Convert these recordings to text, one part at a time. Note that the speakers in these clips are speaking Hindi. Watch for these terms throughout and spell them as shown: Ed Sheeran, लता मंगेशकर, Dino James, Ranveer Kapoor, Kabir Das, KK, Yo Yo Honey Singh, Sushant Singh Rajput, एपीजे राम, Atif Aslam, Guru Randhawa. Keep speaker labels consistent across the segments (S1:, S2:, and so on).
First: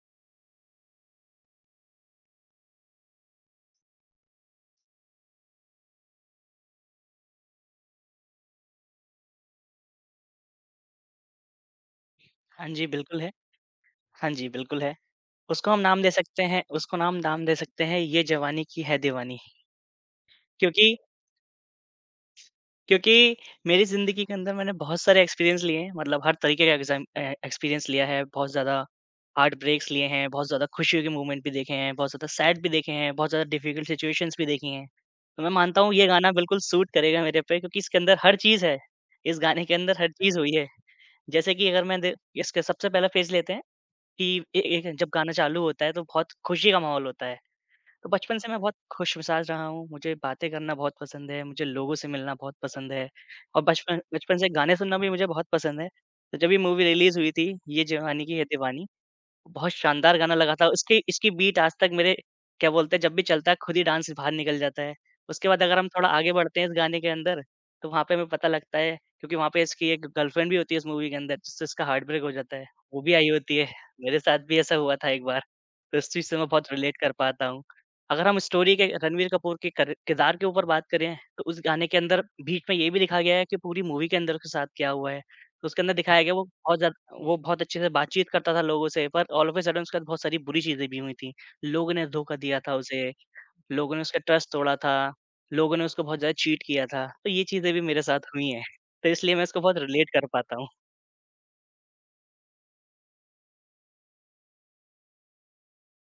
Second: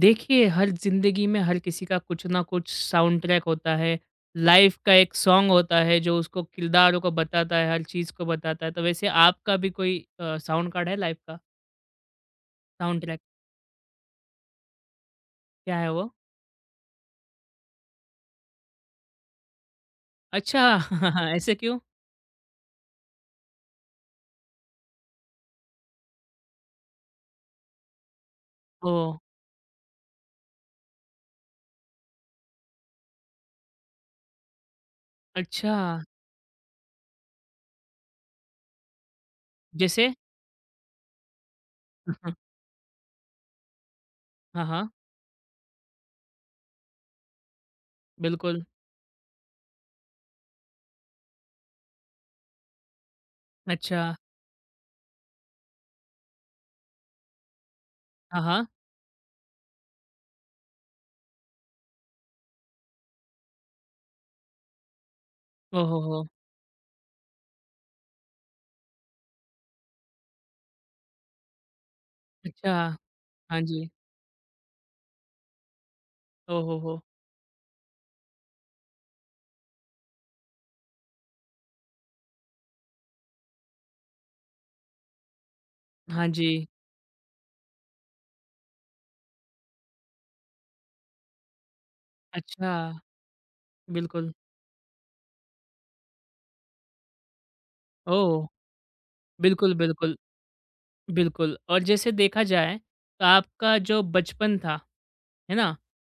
S1: देखिए, हर ज़िंदगी में हर किसी का कुछ ना कुछ साउंड ट्रैक होता है। लाइफ़ का एक सॉन्ग होता है जो उसको किरदारों को बताता है, हर चीज़ को बताता है। तो वैसे आपका भी कोई साउंड कार्ड है लाइफ़ का?
S2: हाँ जी,
S1: साउंड
S2: बिल्कुल
S1: ट्रैक
S2: है। हाँ जी, बिल्कुल है।
S1: क्या है वो?
S2: उसको नाम नाम दे सकते हैं ये जवानी की है दीवानी।
S1: अच्छा!
S2: क्योंकि
S1: ऐसे क्यों?
S2: क्योंकि मेरी ज़िंदगी के अंदर मैंने बहुत सारे एक्सपीरियंस लिए हैं, मतलब हर तरीके का एग्ज़ाम एक्सपीरियंस लिया है, बहुत ज़्यादा
S1: ओह!
S2: हार्ट ब्रेक्स लिए हैं, बहुत ज़्यादा खुशियों के मोमेंट भी देखे हैं, बहुत ज़्यादा सैड भी देखे हैं, बहुत ज़्यादा डिफ़िकल्ट सिचुएशंस भी देखी हैं। तो मैं
S1: अच्छा,
S2: मानता हूँ ये गाना बिल्कुल सूट करेगा मेरे पे क्योंकि इसके अंदर हर चीज़ है। इस गाने के अंदर हर
S1: जैसे?
S2: चीज़ हुई है। जैसे कि अगर मैं दे इसका सबसे पहला फ़ेज़ लेते हैं। कि ए
S1: हाँ, हाँ,
S2: एक जब गाना चालू होता है तो बहुत खुशी का माहौल होता है। तो बचपन से मैं
S1: बिल्कुल।
S2: बहुत खुशमिज़ाज रहा हूँ, मुझे बातें करना बहुत पसंद है, मुझे लोगों से मिलना बहुत पसंद है और बचपन
S1: अच्छा,
S2: बचपन से गाने सुनना भी मुझे बहुत पसंद है। तो जब ये मूवी रिलीज़ हुई थी, ये जवानी की
S1: हाँ,
S2: है
S1: हाँ।
S2: दीवानी बहुत शानदार गाना लगा था। उसकी इसकी बीट आज तक मेरे क्या बोलते हैं जब भी चलता है खुद ही डाँस बाहर निकल जाता है। उसके बाद अगर हम
S1: ओहो
S2: थोड़ा
S1: हो! हो
S2: आगे बढ़ते हैं इस गाने के अंदर, तो वहाँ पे हमें पता लगता है क्योंकि वहाँ पे इसकी एक गर्लफ्रेंड भी होती है इस मूवी के अंदर जिससे इसका हार्ट ब्रेक हो जाता है।
S1: अच्छा,
S2: वो भी आई होती
S1: हाँ
S2: है।
S1: जी।
S2: मेरे साथ भी ऐसा हुआ था एक बार। तो इस चीज़ से मैं बहुत
S1: ओहो हो!
S2: रिलेट
S1: हो
S2: कर पाता हूँ। अगर हम स्टोरी के रणवीर कपूर के कर किरदार के ऊपर बात करें, तो उस गाने के अंदर बीच में ये भी लिखा गया है कि पूरी मूवी के अंदर उसके साथ क्या हुआ है। तो उसके अंदर दिखाया
S1: हाँ
S2: गया वो
S1: जी।
S2: बहुत ज़्यादा वो बहुत अच्छे से बातचीत करता था लोगों से पर ऑल ऑफ अ सडन उसके साथ बहुत सारी बुरी चीज़ें भी हुई थीं। लोगों ने धोखा दिया
S1: अच्छा,
S2: था उसे, लोगों ने उसका
S1: बिल्कुल।
S2: ट्रस्ट तोड़ा था, लोगों ने उसको बहुत ज़्यादा चीट किया था। तो ये चीज़ें भी मेरे साथ
S1: ओह!
S2: हुई हैं, तो इसलिए मैं इसको
S1: बिल्कुल,
S2: बहुत रिलेट
S1: बिल्कुल।
S2: कर पाता हूँ।
S1: बिल्कुल, और जैसे देखा जाए तो आपका जो बचपन था, है ना?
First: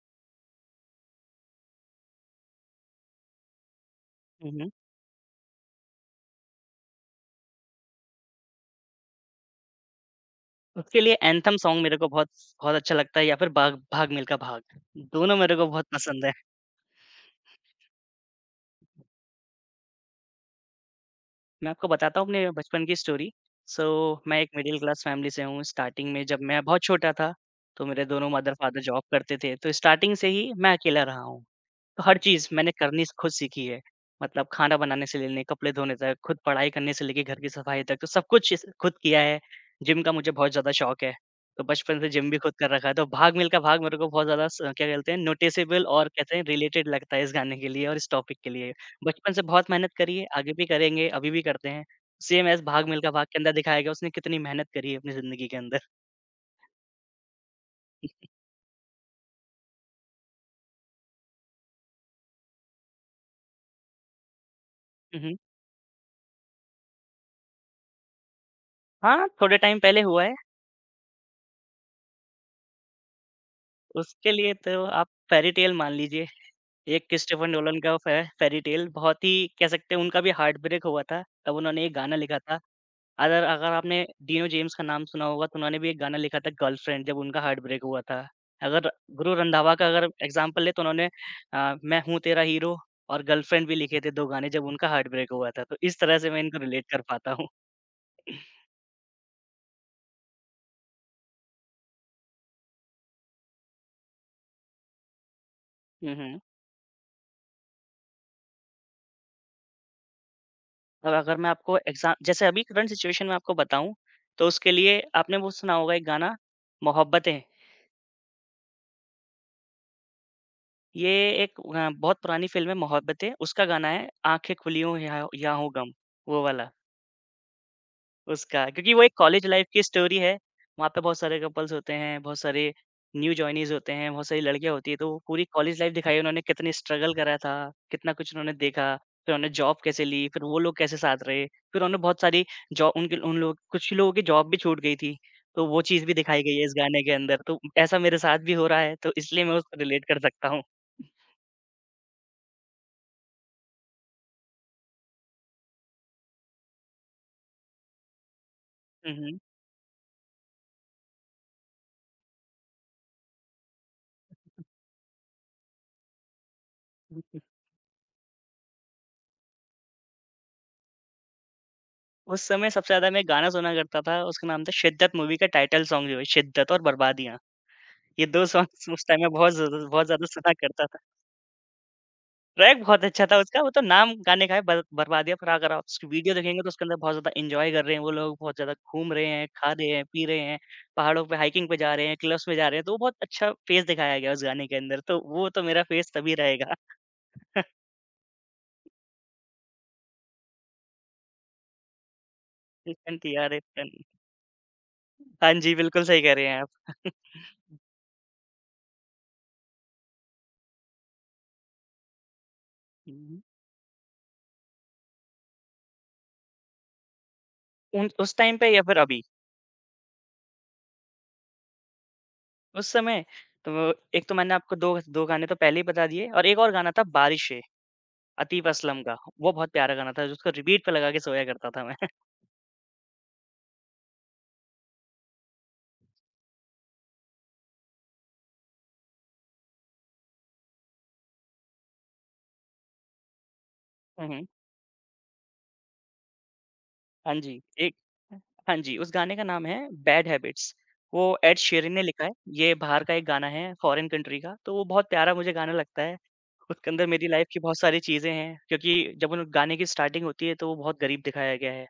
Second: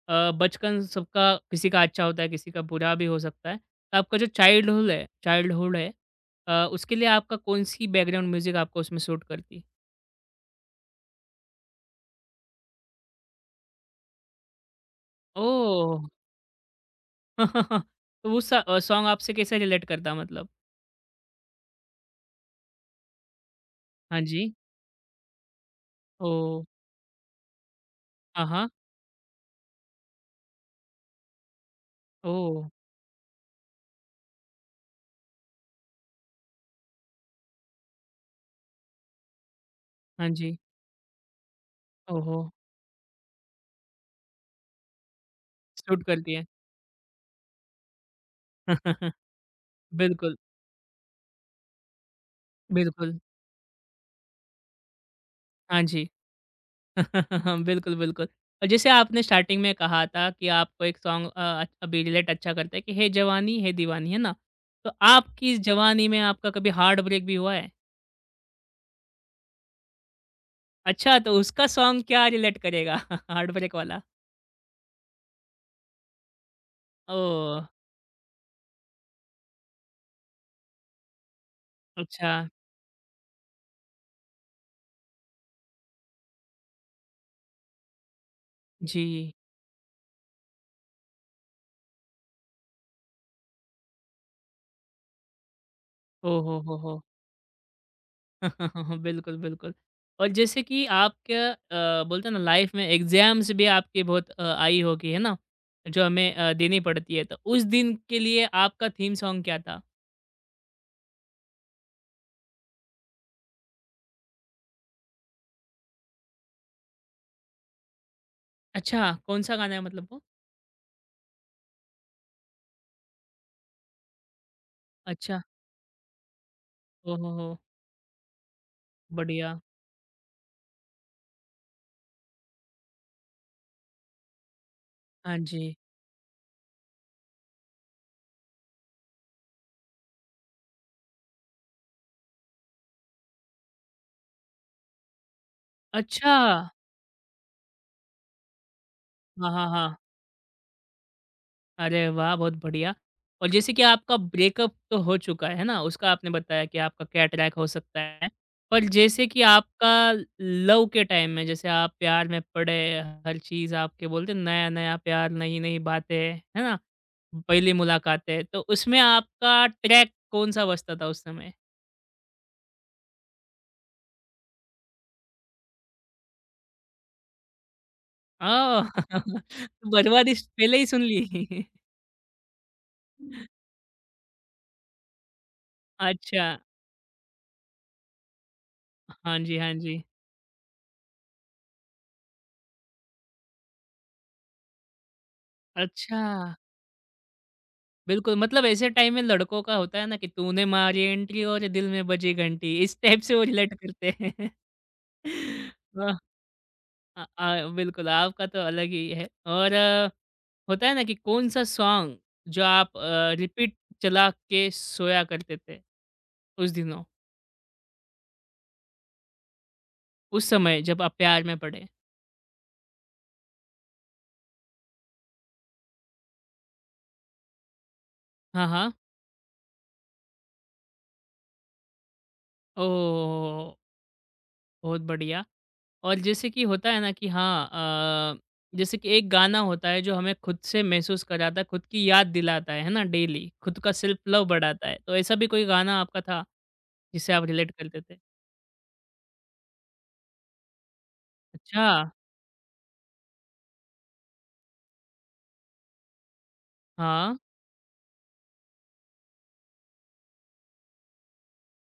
S1: बचपन सबका किसी का अच्छा होता है, किसी का बुरा भी हो सकता है। तो आपका जो
S2: हुँ, हुँ।
S1: चाइल्डहुल है चाइल्डहुड है उसके लिए आपका कौन-सी बैकग्राउंड म्यूज़िक आपको उसमें सूट करती?
S2: उसके लिए एंथम सॉन्ग मेरे को बहुत बहुत अच्छा लगता है या फिर बाग भाग मिल्खा भाग, दोनों मेरे को बहुत
S1: ओह!
S2: पसंद है।
S1: तो वो सॉन्ग आपसे कैसे रिलेट करता मतलब?
S2: मैं आपको बताता हूँ अपने बचपन की स्टोरी। सो
S1: हाँ
S2: मैं एक
S1: जी।
S2: मिडल क्लास फैमिली से हूँ। स्टार्टिंग में जब मैं
S1: ओह!
S2: बहुत छोटा था, तो मेरे दोनों
S1: हाँ, हाँ।
S2: मदर-फादर जॉब करते थे, तो स्टार्टिंग से ही मैं अकेला रहा हूँ। तो हर चीज़
S1: ओह!
S2: मैंने करनी स खुद सीखी है। मतलब खाना बनाने से लेने, कपड़े धोने तक, खुद पढ़ाई करने से लेके घर की सफाई तक, तो सब कुछ इस खुद किया है। जिम का
S1: हाँ
S2: मुझे बहुत
S1: जी।
S2: ज़्यादा शौक है, तो बचपन से जिम भी
S1: ओहो!
S2: खुद कर रखा है। तो भाग मिल्खा भाग मेरे को बहुत ज़्यादा स क्या कहते हैं नोटिसेबल
S1: सूट
S2: और
S1: करती
S2: कहते हैं
S1: है।
S2: रिलेटेड लगता है इस गाने के लिए और इस टॉपिक के लिए। बचपन से बहुत मेहनत करी है,
S1: बिल्कुल,
S2: आगे भी करेंगे, अभी भी करते हैं। सेम ऐज़ भाग मिल्खा
S1: बिल्कुल।
S2: भाग के अंदर दिखाया गया उसने कितनी मेहनत करी है अपनी ज़िंदगी के अंदर।
S1: हाँ जी। बिल्कुल, बिल्कुल। और जैसे आपने स्टार्टिंग में कहा था कि आपको एक सॉन्ग अभी रिलेट अच्छा करता है कि "है जवानी है दीवानी" है ना? तो
S2: हुँ, हुँ।
S1: आपकी इस जवानी में आपका कभी हार्ट ब्रेक भी हुआ है?
S2: हाँ, थोड़े टाइम पहले हुआ है,
S1: अच्छा, तो उसका सॉन्ग क्या रिलेट करेगा हार्ट ब्रेक वाला?
S2: उसके लिए तो आप फ़ेयरी टेल मान लीजिए। एक क्रिस्टोफर
S1: ओह!
S2: नोलन का फ़े फेयरी टेल बहुत ही कह सकते हैं उनका भी हार्ट ब्रेक हुआ था, तब उन्होंने एक गाना
S1: अच्छा।
S2: लिखा था। अगर अगर आपने डीनो जेम्स का नाम सुना होगा तो उन्होंने भी एक गाना लिखा था गर्लफ्रेंड जब उनका हार्ट ब्रेक हुआ था। अगर
S1: जी।
S2: गुरु रंधावा का अगर एग्ज़ाम्पल लें तो उन्होंने मैं हूँ तेरा हीरो और गर्लफ्रेंड भी लिखे थे 2 गाने जब उनका हार्ट ब्रेक हुआ था। तो इस तरह से मैं
S1: ओ
S2: इनको
S1: हो,
S2: रिलेट कर
S1: हो!
S2: पाता हूँ।
S1: बिल्कुल, बिल्कुल। और जैसे कि आपके बोलते हैं ना लाइफ में एग्ज़ाम्स भी आपकी बहुत आई होगी, है ना? जो
S2: हुँ,
S1: हमें
S2: हुँ।
S1: देनी पड़ती है, तो उस दिन के लिए आपका थीम सॉन्ग क्या था?
S2: और अगर मैं आपको एग्ज़ा जैसे अभी करंट सिचुएशन में आपको बताऊँ, तो उसके लिए आपने वो सुना होगा एक गाना मोहब्बतें।
S1: अच्छा, कौन-सा गाना है मतलब वो?
S2: ये एक बहुत पुरानी फ़िल्म है मोहब्बतें, उसका गाना है आँखें खुली हों या
S1: अच्छा,
S2: या हो गम, वो वाला,
S1: ओ हो,
S2: उसका। क्योंकि वो एक कॉलेज
S1: बढ़िया।
S2: लाइफ़ की स्टोरी है, वहाँ पे बहुत सारे कपल्स होते हैं, बहुत सारे न्यू जॉइनीज़ होते हैं, बहुत सारी लड़कियाँ होती हैं, तो वो
S1: हाँ
S2: पूरी
S1: जी।
S2: कॉलेज लाइफ़ दिखाई है उन्होंने कितनी स्ट्रगल करा था, कितना कुछ उन्होंने देखा, फिर उन्होंने जॉब कैसे ली, फिर वो लोग कैसे साथ रहे, फिर उन्होंने बहुत सारी जॉ उनके उन लोग कुछ लोगों की जॉब भी छूट गई थी, तो वो चीज़ भी
S1: अच्छा!
S2: दिखाई गई है इस गाने के अंदर, तो ऐसा मेरे साथ भी हो रहा है, तो इसलिए
S1: हाँ,
S2: मैं
S1: हाँ,
S2: उसको
S1: हाँ।
S2: रिलेट कर सकता हूँ।
S1: अरे वाह! बहुत बढ़िया। और जैसे कि आपका ब्रेकअप तो हो चुका है ना, उसका आपने बताया कि आपका क्या ट्रैक हो सकता है। पर जैसे
S2: हुँ,
S1: कि आपका लव के टाइम में जैसे आप प्यार में पड़े, हर चीज़ आपके बोलते हैं नया-नया प्यार, नई-नई बातें, है ना?
S2: हुँ।
S1: पहली मुलाकातें, तो उसमें आपका ट्रैक कौन-सा बजता था उस समय?
S2: उस समय सबसे ज़्यादा मैं गाना सुना करता था, उसका नाम था शिद्दत मूवी का टाइटल सॉन्ग जो है शिद्दत और बर्बादियाँ। ये 2 सॉन्ग्स
S1: ओह!
S2: उस टाइम में बहुत ज़्यादा
S1: बर्बादी स
S2: सुना
S1: पहले
S2: करता
S1: ही
S2: था।
S1: सुन ली।
S2: ट्रैक बहुत अच्छा था उसका, वो तो नाम गाने का है बर बर्बादियाँ, पर अगर आप उसकी वीडियो
S1: अच्छा,
S2: देखेंगे तो उसके अंदर बहुत ज़्यादा एन्जॉय कर रहे हैं वो लोग, बहुत ज़्यादा घूम रहे
S1: हाँ
S2: हैं,
S1: जी,
S2: खा
S1: हाँ
S2: रहे
S1: जी।
S2: हैं, पी रहे हैं, पहाड़ों पे हाइकिंग पे जा रहे हैं, क्लब्स में जा रहे हैं, तो वो बहुत अच्छा फ़ेज़ दिखाया गया है उस गाने के अंदर, तो वो तो मेरा फ़ेज़
S1: अच्छा,
S2: तभी रहेगा।
S1: बिल्कुल मतलब ऐसे टाइम में लड़कों का होता है ना कि तूने मारी एंट्री और दिल में बजी घंटी, इस
S2: इरफान
S1: टाइप
S2: टी
S1: से वो
S2: आर
S1: रिलेट
S2: इरफान।
S1: करते हैं।
S2: हाँ जी, बिल्कुल
S1: वाह!
S2: सही कह रहे हैं आप।
S1: बिल्कुल आपका तो अलग ही है और होता है ना कि कौन-सा सॉन्ग जो आप
S2: हुँ, हुँ।
S1: रिपीट चला के सोया करते थे उस दिनों,
S2: उन उस टाइम पे या फिर अभी?
S1: उस समय जब आप प्यार में पड़े?
S2: उस समय तो एक तो मैंने आपको 2 गाने तो पहले ही बता दिए और एक और गाना था बारिशे,
S1: हाँ,
S2: आतिफ
S1: हाँ।
S2: असलम का, वो बहुत प्यारा गाना था जिसको रिपीट पे लगा के सोया करता था मैं।
S1: ओह! बहुत बढ़िया। और जैसे कि होता है ना कि हाँ जैसे कि एक गाना होता है जो हमें खुद से महसूस कराता है, खुद की याद दिलाता है ना डेली, खुद का सेल्फ
S2: हुँ,
S1: लव
S2: हुँ।
S1: बढ़ाता है। तो ऐसा भी कोई गाना आपका था जिससे
S2: हाँ
S1: आप
S2: जी,
S1: रिलेट
S2: एक
S1: करते थे?
S2: हाँ जी, उस गाने का नाम है बैड हैबिट्स। वो एड
S1: अच्छा,
S2: शेरिन ने लिखा है, ये बाहर का एक गाना है फॉरेन कंट्री का, तो वो बहुत प्यारा मुझे गाना लगता है। उसके अंदर मेरी
S1: हाँ।
S2: लाइफ़ की बहुत सारी चीज़ें हैं क्योंकि जब उन गाने की स्टार्टिंग होती है तो वो बहुत गरीब दिखाया गया है।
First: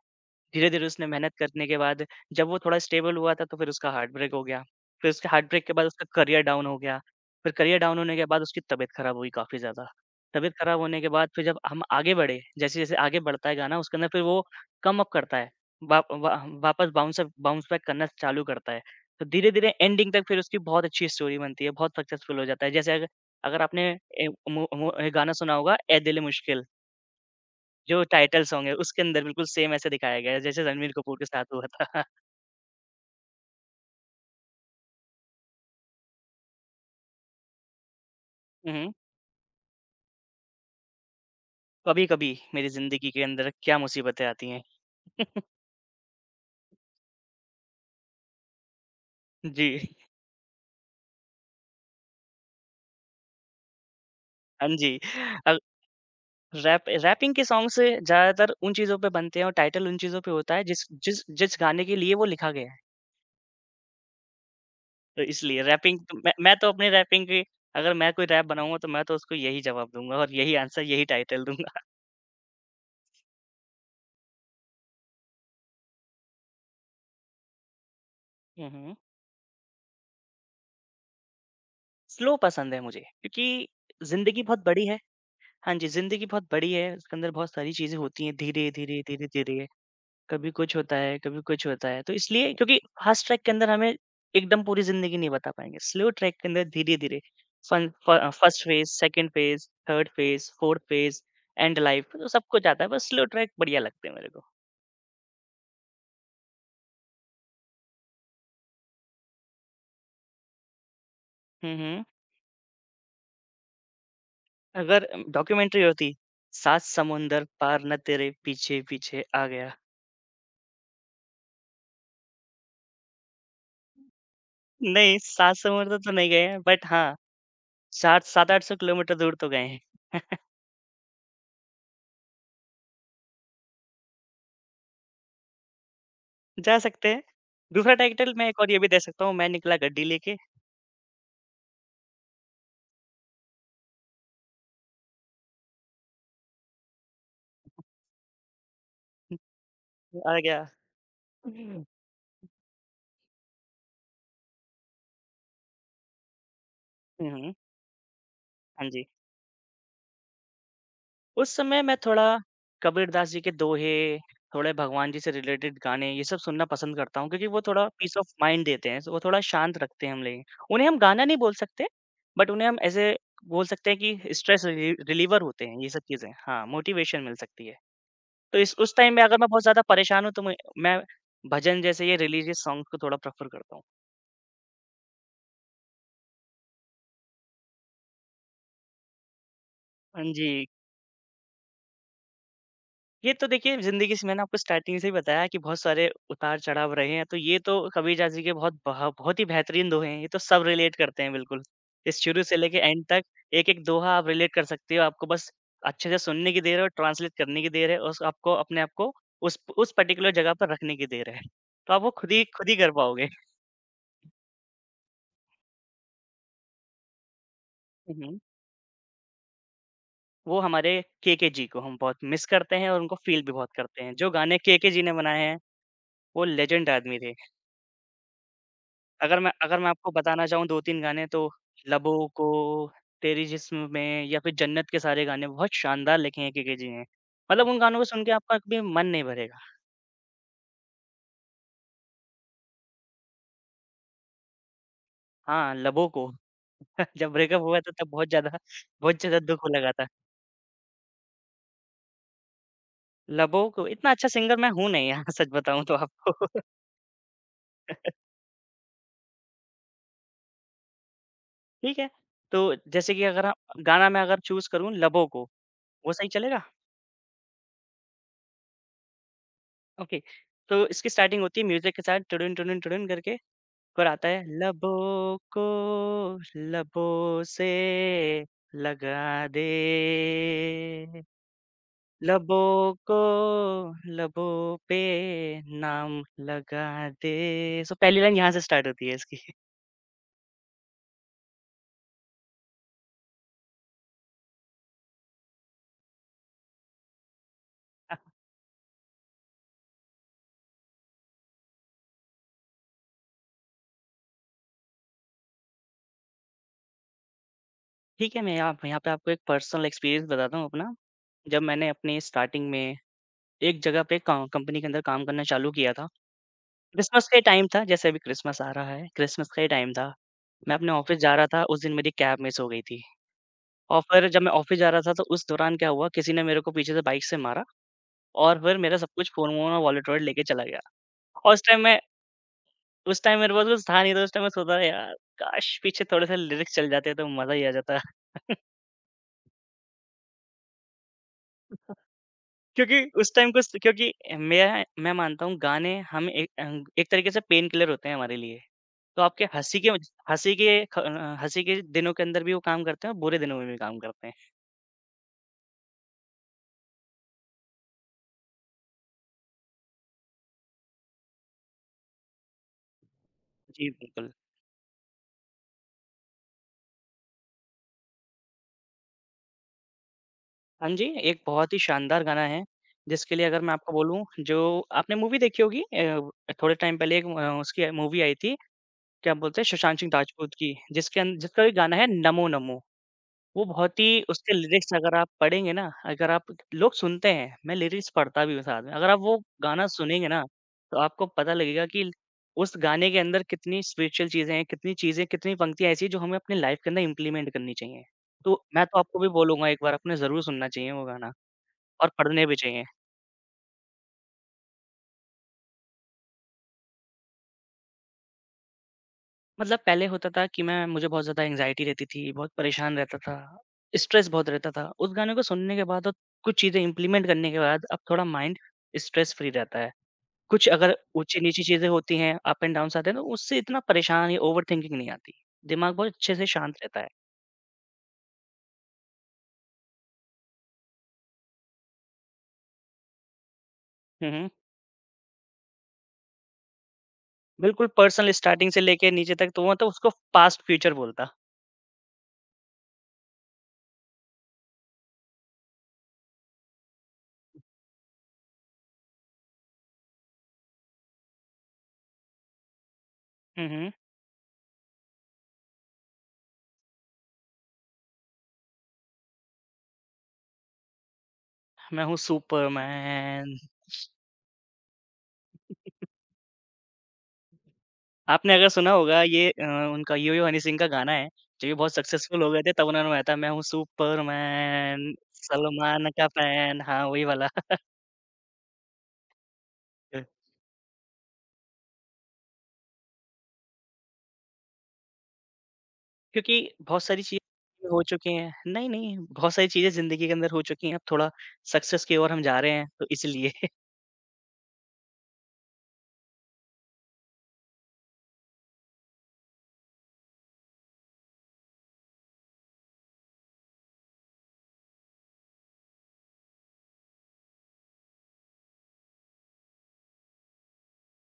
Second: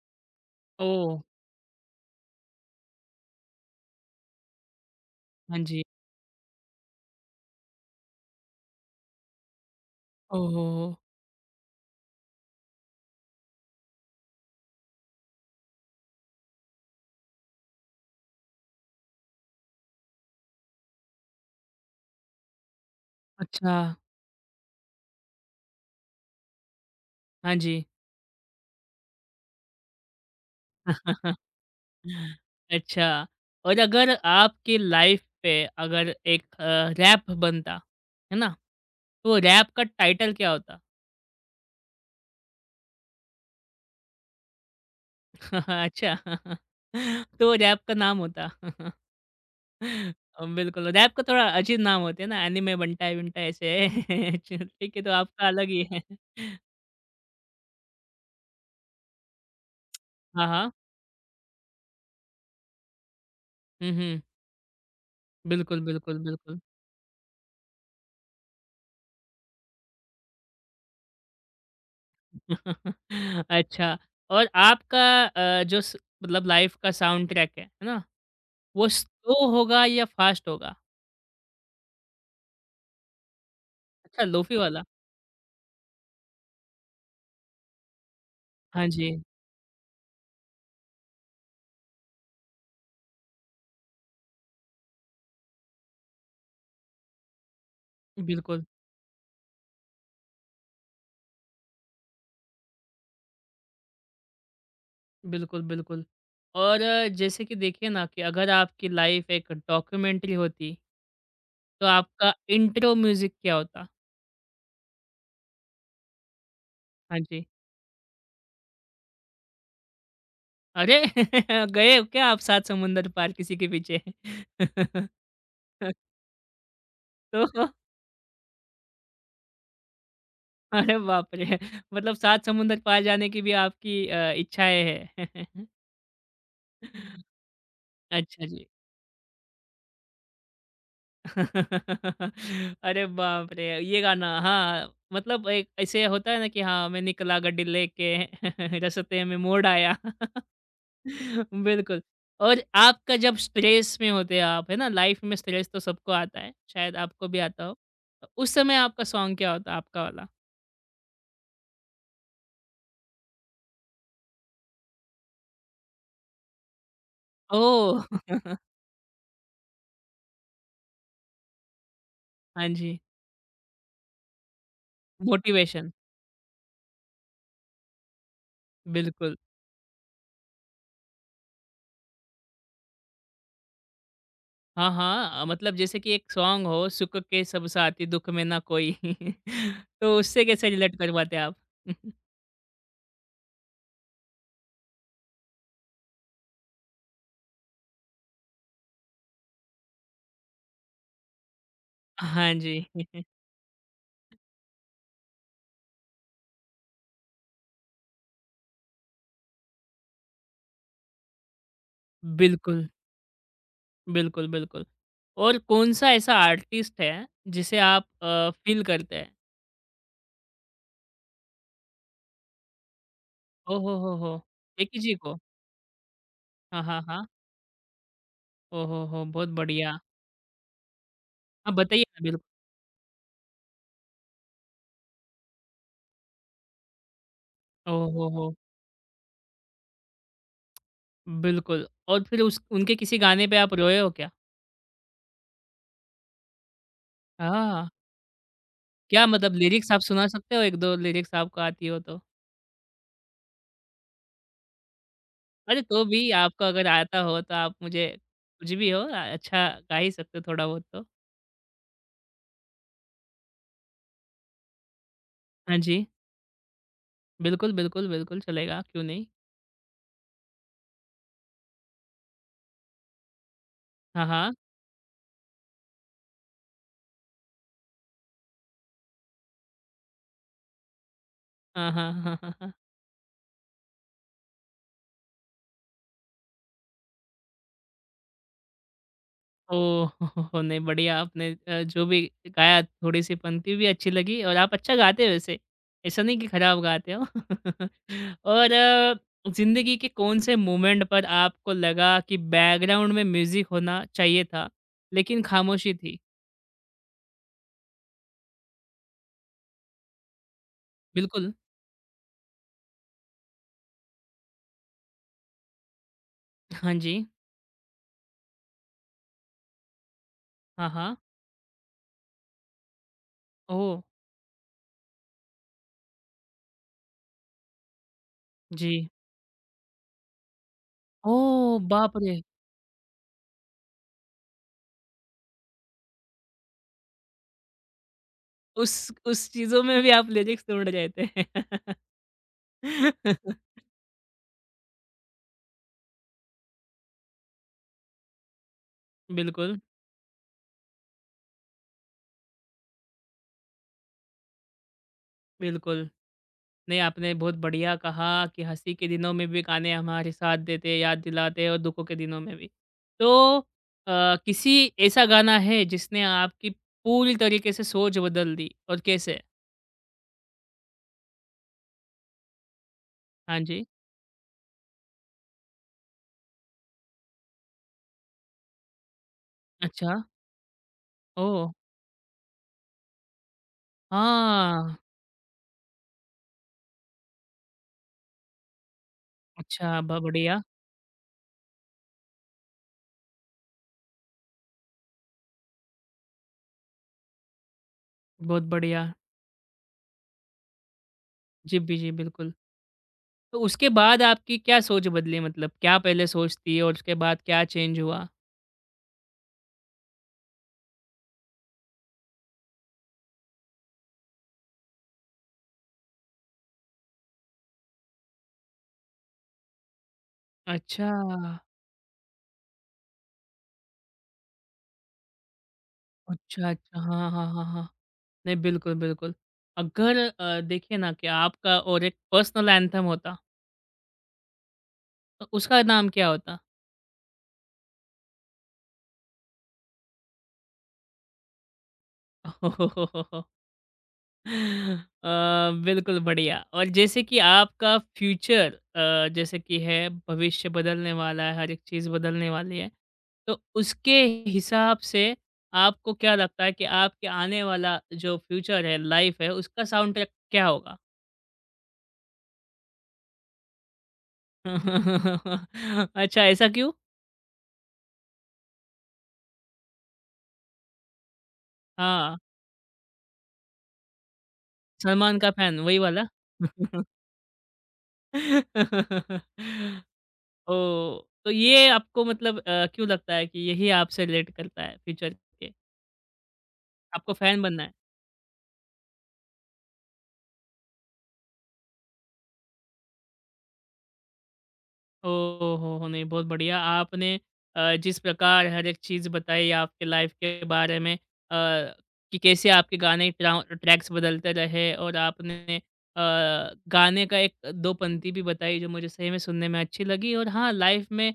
S2: धीरे-धीरे उसने
S1: ओह!
S2: मेहनत करने के बाद जब वो थोड़ा स्टेबल हुआ था, तो फिर उसका हार्ट ब्रेक हो गया। फिर उसके हार्ट
S1: हाँ
S2: ब्रेक के
S1: जी।
S2: बाद उसका करियर डाउन हो गया। फिर करियर डाउन होने के बाद उसकी तबीयत खराब हुई काफ़ी ज़्यादा। तबीयत
S1: ओहो!
S2: खराब होने के बाद फिर जब हम आगे बढ़े, जैसे-जैसे आगे बढ़ता है गाना, उसके अंदर फिर वो कम अप करता है। वा वा वापस बाउंस बैक करना चालू करता है। तो धीरे-धीरे एंडिंग तक फिर उसकी बहुत अच्छी स्टोरी बनती है, बहुत सक्सेसफुल हो जाता है। जैसे अगर अगर
S1: अच्छा,
S2: आपने ए मो मो गाना सुना होगा, ए दिल ए मुश्किल।
S1: हाँ जी।
S2: जो टाइटल सॉन्ग है, उसके अंदर बिल्कुल सेम ऐसे दिखाया गया है, जैसे रणबीर कपूर के साथ हुआ था।
S1: अच्छा और अगर आपके लाइफ पे अगर एक रैप बनता, है ना?
S2: हुँ, हुँ।
S1: तो वो रैप का टाइटल क्या होता?
S2: कभी-कभी मेरी ज़िंदगी के अंदर क्या मुसीबतें आती हैं।
S1: अच्छा तो रैप का नाम होता।
S2: जी।
S1: बिल्कुल, रैप का थोड़ा अजीब नाम होते हैं ना, एनीमे, बंटाई-वंटाई ऐसे है। चलो
S2: हाँ
S1: ठीक
S2: जी।
S1: है, तो आपका
S2: अ,
S1: अलग ही है।
S2: रैपिंग के सॉन्ग्स ज़्यादातर उन चीज़ों पे बनते हैं और टाइटल उन चीज़ों पे
S1: हाँ,
S2: होता है
S1: हाँ।
S2: जिस जिस जिस गाने के लिए वो लिखा गया है।
S1: हुँ, हुँ।
S2: तो इसलिए
S1: बिल्कुल,
S2: रैपिंग तो
S1: बिल्कुल,
S2: मैं
S1: बिल्कुल।
S2: तो अपने रैपिंग की अगर मैं कोई रैप बनाऊँगा तो मैं तो उसको यही जवाब दूँगा और यही आंसर, यही टाइटल दूँगा।
S1: अच्छा और आपका जो स मतलब लाइफ़ का साउंड ट्रैक है ना?
S2: हुँ,
S1: वो
S2: हुँ।
S1: स्लो होगा या फ़ास्ट होगा?
S2: स्लो पसंद है मुझे क्योंकि
S1: अच्छा
S2: ज़िंदगी
S1: लोफी
S2: बहुत
S1: वाला।
S2: बड़ी है। हाँ जी, ज़िंदगी बहुत बड़ी है, उसके अंदर बहुत सारी चीज़ें होती हैं, धीरे,
S1: हाँ
S2: धीरे,
S1: जी।
S2: धीरे, धीरे, कभी कुछ होता है, कभी कुछ होता है। तो इसलिए क्योंकि फ़ास्ट ट्रैक के अंदर हमें एकदम पूरी ज़िंदगी नहीं बता पाएँगे, स्लो ट्रैक के अंदर धीरे-धीरे फन फ फर्स्ट
S1: बिल्कुल,
S2: phase, second phase, third phase, fourth phase, and life, तो सब कुछ आता है, बस स्लो ट्रैक बढ़िया लगते हैं मेरे को।
S1: बिल्कुल, बिल्कुल। और जैसे कि देखिए ना कि अगर आपकी लाइफ़ एक डॉक्यूमेंट्री होती,
S2: हुँ,
S1: तो
S2: हुँ।
S1: आपका इंट्रो म्यूज़िक क्या होता?
S2: अगर डॉक्यूमेंट्री होती, सात
S1: हाँ जी।
S2: समुंदर पार न तेरे पीछे-पीछे आ गया।
S1: अरे! गए हो क्या आप सात समुंदर पार किसी के पीछे?
S2: नहीं, सात समुंदर तो नहीं गए हैं, बट हाँ,
S1: तो
S2: 7 700-800 किलोमीटर दूर तो गए हैं।
S1: अरे बाप रे! मतलब सात समुंदर पार जाने की भी आपकी इच्छाएँ हैं।
S2: जा सकते हैं। दूसरा टाइटल
S1: अच्छा
S2: मैं एक
S1: जी।
S2: और ये भी दे सकता हूँ, मैं निकला गड्डी लेके
S1: अरे बाप रे! ये गाना हाँ, मतलब एक ऐसे होता है ना कि हाँ, मैं निकला गडिले के रस्ते में मोड़ आया।
S2: आ गया। हुँ,
S1: बिल्कुल और आपका जब स्ट्रेस में होते हैं आप, है ना? लाइफ में स्ट्रेस तो सबको आता है, शायद आपको भी
S2: हुँ।
S1: आता हो। तो उस समय
S2: हाँ
S1: आपका
S2: जी।
S1: सॉन्ग क्या होता है आपका वाला?
S2: उस समय मैं थोड़ा कबीरदास जी के दोहे, थोड़े भगवान जी से रिलेटेड गाने ये सब सुनना पसंद करता हूँ क्योंकि वो थोड़ा
S1: ओह!
S2: पीस ऑफ माइंड देते हैं, वो थोड़ा शांत रखते हैं हमें। उन्हें हम गाना नहीं बोल सकते, बट उन्हें
S1: हाँ
S2: हम
S1: जी,
S2: ऐसे बोल सकते हैं कि स्ट्रेस रिलीवर होते हैं ये
S1: मोटिवेशन।
S2: सब चीज़ें। हाँ, मोटिवेशन मिल सकती है। तो इस उस टाइम में
S1: बिल्कुल।
S2: अगर मैं बहुत ज़्यादा परेशान हूँ तो मैं भजन जैसे ये रिलीजियस सॉन्ग्स को थोड़ा प्रेफ़र करता हूँ।
S1: हाँ, हाँ, मतलब जैसे कि एक सॉन्ग हो सुख के सब साथी दुःख में ना कोई। तो
S2: हाँ
S1: उससे
S2: जी।
S1: कैसे रिलेट कर पाते आप?
S2: ये तो देखिए ज़िंदगी से मैंने आपको स्टार्टिंग से ही बताया कि बहुत सारे उतार-चढ़ाव रहे हैं, तो ये तो कबीर दास जी के बहुत ही बेहतरीन दोहे हैं, ये तो सब रिलेट करते हैं बिल्कुल। इस शुरू
S1: हाँ
S2: से
S1: जी।
S2: लेके एंड तक एक-एक दोहा आप रिलेट कर सकते हो, आपको बस अच्छे से सुनने की देर है और ट्रांसलेट करने की देर है और उस आपको अपने आप को उस पर्टिकुलर जगह पर रखने की देर है। तो आप वो खुद ही
S1: बिल्कुल,
S2: कर पाओगे।
S1: बिल्कुल, बिल्कुल। और कौन-सा ऐसा आर्टिस्ट है जिसे आप
S2: हुँ, हुँ।
S1: फ़ील करते हैं?
S2: वो हमारे केके जी को हम बहुत मिस करते हैं और उनको फ़ील भी बहुत करते हैं। जो
S1: ओहोहोहो!
S2: गाने केके
S1: विकी
S2: जी ने
S1: जी को?
S2: बनाए हैं, वो
S1: हाँ,
S2: लेजेंड
S1: हाँ,
S2: आदमी
S1: हाँ।
S2: थे।
S1: ओहोहो!
S2: अगर
S1: बहुत
S2: मैं अगर मैं
S1: बढ़िया।
S2: आपको बताना चाहूँ 2-3 गाने तो
S1: हाँ, बताइए ना
S2: लबों
S1: बिल्कुल।
S2: को, तेरी जिस्म में या फिर जन्नत के सारे गाने बहुत शानदार लिखे हैं केके जी ने। मतलब उन गानों को सुन के
S1: ओहोहो!
S2: आपका कभी मन नहीं भरेगा।
S1: बिल्कुल और फिर उस उनके किसी गाने पे आप रोए हो क्या?
S2: हाँ, लबों को जब ब्रेकअप हुआ
S1: हाँ,
S2: था तब बहुत ज़्यादा बहुत
S1: क्या
S2: ज़्यादा
S1: मतलब
S2: दुःख होने लगा
S1: लिरिक्स आप
S2: था।
S1: सुना सकते हो 1-2 लिरिक्स आपको आती हो तो?
S2: लबों को इतना अच्छा सिंगर मैं हूँ नहीं यार सच
S1: अरे,
S2: बताऊँ तो
S1: तो भी
S2: आपको
S1: आपको अगर आता हो तो आप मुझे कुछ भी हो अच्छा गा ही सकते हो थोड़ा बहुत तो।
S2: ठीक है? तो जैसे कि अगर आप गाना मैं अगर चूज़ करूँ लबों को,
S1: हाँ जी।
S2: वो सही चलेगा?
S1: बिल्कुल, बिल्कुल, बिल्कुल चलेगा, क्यों नहीं?
S2: ओके। तो इसकी स्टार्टिंग होती है म्यूज़िक के साथ टुडुन, टुडुन, टुडुन करके और
S1: हाँ,
S2: आता है
S1: हाँ।
S2: लबों को लबों से लगा दे
S1: हाँ, हाँ, हाँ, हाँ, हाँ।
S2: लबों को लबों पे नाम लगा दे सो पहली लाइन यहाँ से स्टार्ट होती है इसकी।
S1: ओह! नहीं बढ़िया आपने जो भी गाया थोड़ी-सी पंक्ति भी अच्छी लगी और आप अच्छा गाते हो वैसे, ऐसा नहीं कि खराब गाते हो। और ज़िंदगी के कौन से मोमेंट पर आपको लगा कि बैकग्राउंड में म्यूज़िक होना चाहिए था, लेकिन खामोशी थी?
S2: ठीक है, मैं यहाँ यहाँ पे आपको एक पर्सनल एक्सपीरियंस बताता हूँ अपना।
S1: बिल्कुल।
S2: जब मैंने अपने स्टार्टिंग में एक जगह पे कंपनी के अंदर काम करना चालू किया था,
S1: हाँ जी।
S2: क्रिसमस का टाइम था। जैसे अभी क्रिसमस आ रहा है, क्रिसमस का ही टाइम था। मैं
S1: हाँ,
S2: अपने ऑफिस
S1: हाँ।
S2: जा रहा था, उस दिन मेरी कैब मिस हो गई थी।
S1: ओह!
S2: और फिर जब मैं ऑफ़िस जा रहा था तो उस दौरान क्या हुआ, किसी ने मेरे को पीछे से बाइक से मारा और फिर
S1: जी।
S2: मेरा सब कुछ फ़ोन-वोन और वॉलेट-वॉलेट लेके चला गया। और उस
S1: ओह!
S2: टाइम मैं
S1: बाप रे!
S2: उस टाइम मेरे पास कुछ था नहीं, तो उस टाइम मैं सोचा यार काश! पीछे थोड़े-से लिरिक्स चल जाते तो मज़ा ही आ जाता।
S1: उस चीज़ों में भी आप लिरिक्स ढूँढ रहे थे।
S2: क्योंकि उस टाइम कुछ क्योंकि मैं मानता हूँ गाने हम एक एक तरीके से पेन किलर होते हैं हमारे लिए। तो आपके
S1: बिल्कुल,
S2: हँसी के ख हँसी के दिनों के अंदर भी वो काम करते हैं और बुरे दिनों में भी काम करते हैं।
S1: बिल्कुल। नहीं, आपने बहुत बढ़िया कहा कि हँसी के दिनों में भी गाने हमारे साथ देते हैं, याद दिलाते हैं और दुखों के दिनों में भी। तो
S2: जी, बिल्कुल।
S1: किसी ऐसा गाना है जिसने आपकी पूरी तरीके से सोच बदल दी और कैसे?
S2: हाँ जी, एक बहुत ही शानदार गाना है, जिसके लिए
S1: हाँ
S2: अगर मैं
S1: जी।
S2: आपको बोलूँ, जो आपने मूवी देखी होगी थोड़े टाइम पहले एक उसकी मूवी आई थी, क्या बोलते हैं सुशांत सिंह
S1: अच्छा।
S2: राजपूत की, जिसके अन जिसका
S1: ओह!
S2: एक गाना है नमो नमो। वो बहुत ही, उसके लिरिक्स
S1: हाँ।
S2: अगर आप पढ़ेंगे ना, अगर आप लोग सुनते हैं, मैं लिरिक्स पढ़ता भी हूँ साथ में, अगर आप वो गाना
S1: अच्छा, ब
S2: सुनेंगे ना,
S1: बढ़िया,
S2: तो आपको पता लगेगा कि उस गाने के अंदर कितनी स्पिरिचुअल चीज़ें हैं, कितनी चीज़ें, कितनी पंक्तियाँ ऐसी हैं जो हमें अपनी लाइफ़ के अंदर इम्प्लीमेंट करनी चाहिए। तो
S1: बहुत
S2: मैं तो
S1: बढ़िया।
S2: आपको भी बोलूँगा, एक बार आपने ज़रूर सुनना चाहिए वो गाना।
S1: जी, बी
S2: और
S1: जी,
S2: पढ़ने
S1: बिल्कुल।
S2: भी चाहिए।
S1: तो उसके बाद आपकी क्या सोच बदली मतलब क्या पहले सोच थी और उसके बाद क्या चेंज हुआ?
S2: मतलब पहले होता था कि मैं मुझे बहुत ज़्यादा एंग्ज़ायटी रहती थी, बहुत परेशान रहता था, स्ट्रेस बहुत रहता था। उस गाने को सुनने के बाद और कुछ चीज़ें इम्प्लीमेंट करने के बाद अब थोड़ा माइंड स्ट्रेस फ्री रहता है। कुछ अगर
S1: अच्छा।
S2: ऊँची-नीची चीज़ें होती हैं, अप एंड डाउन्स आते हैं, तो उससे इतना परेशान या ओवरथिंकिंग नहीं आती। दिमाग बहुत अच्छे से
S1: अच्छा,
S2: शांत रहता
S1: अच्छा।
S2: है।
S1: हाँ, हाँ, हाँ, हाँ। नहीं, बिल्कुल, बिल्कुल। अगर देखिए ना कि आपका और एक पर्सनल एंथम होता,
S2: हुँ, हुँ।
S1: तो उसका नाम क्या होता?
S2: बिल्कुल पर्सनल, स्टार्टिंग से लेके नीचे तक, तो वो तो उसको पास्ट फ्यूचर बोलता।
S1: बिल्कुल बढ़िया और जैसे कि आपका फ्यूचर जैसे कि है भविष्य बदलने वाला है, हर एक चीज़ बदलने वाली है। तो
S2: हुँ, हुँ।
S1: उसके हिसाब से आपको क्या लगता है कि आपके आने वाला जो फ्यूचर है, लाइफ़ है, उसका साउंड ट्रैक क्या होगा?
S2: मैं हूँ सुपरमैन।
S1: अच्छा ऐसा क्यों?
S2: आपने अगर सुना होगा ये उनका यो यो हनी सिंह का गाना है, जब ये बहुत
S1: हाँ,
S2: सक्सेसफुल हो गए थे तब उन्होंने बनाया था मैं हूँ सुपरमैन,
S1: सलमान का फैन वही
S2: सलमान
S1: वाला?
S2: का फैन, हाँ, वही वाला।
S1: ओह! तो ये आपको मतलब क्यों लगता है कि यही आपसे रिलेट करता है फ्यूचर के?
S2: क्योंकि बहुत सारी
S1: आपको फैन बनना
S2: चीज़ें
S1: है?
S2: हो चुकी हैं नहीं, नहीं, बहुत सारी चीज़ें ज़िंदगी के अंदर हो चुकी हैं, अब थोड़ा सक्सेस की ओर हम जा रहे हैं, तो इसलिए।
S1: ओह हो हो! नहीं बहुत बढ़िया आपने जिस प्रकार हर एक चीज़ बताई आपके लाइफ के बारे में कि कैसे आपके गाने ट्रा ट्रैक्स बदलते रहे और आपने गाने का एक 2 पंक्ति भी बताई जो मुझे सही में सुनने में अच्छी लगी और हाँ, लाइफ में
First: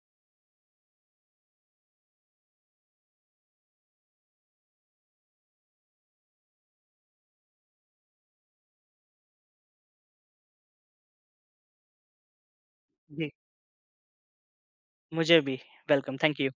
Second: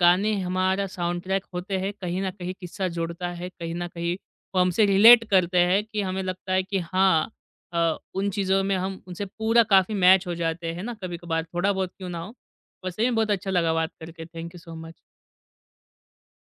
S1: गाने हमारा साउंड ट्रैक होते हैं, कहीं न कहीं किस्सा जोड़ता है, कहीं न कहीं वो हमसे रिलेट करते हैं कि हमें लगता है कि हाँ उन चीज़ों में हम उनसे पूरा काफ़ी मैच हो जाते हैं ना कभी-कभार, थोड़ा बहुत क्यों ना हो। वैसे भी
S2: जी,
S1: बहुत अच्छा लगा बात करके। Thank you so much.
S2: मुझे भी। Welcome, thank you.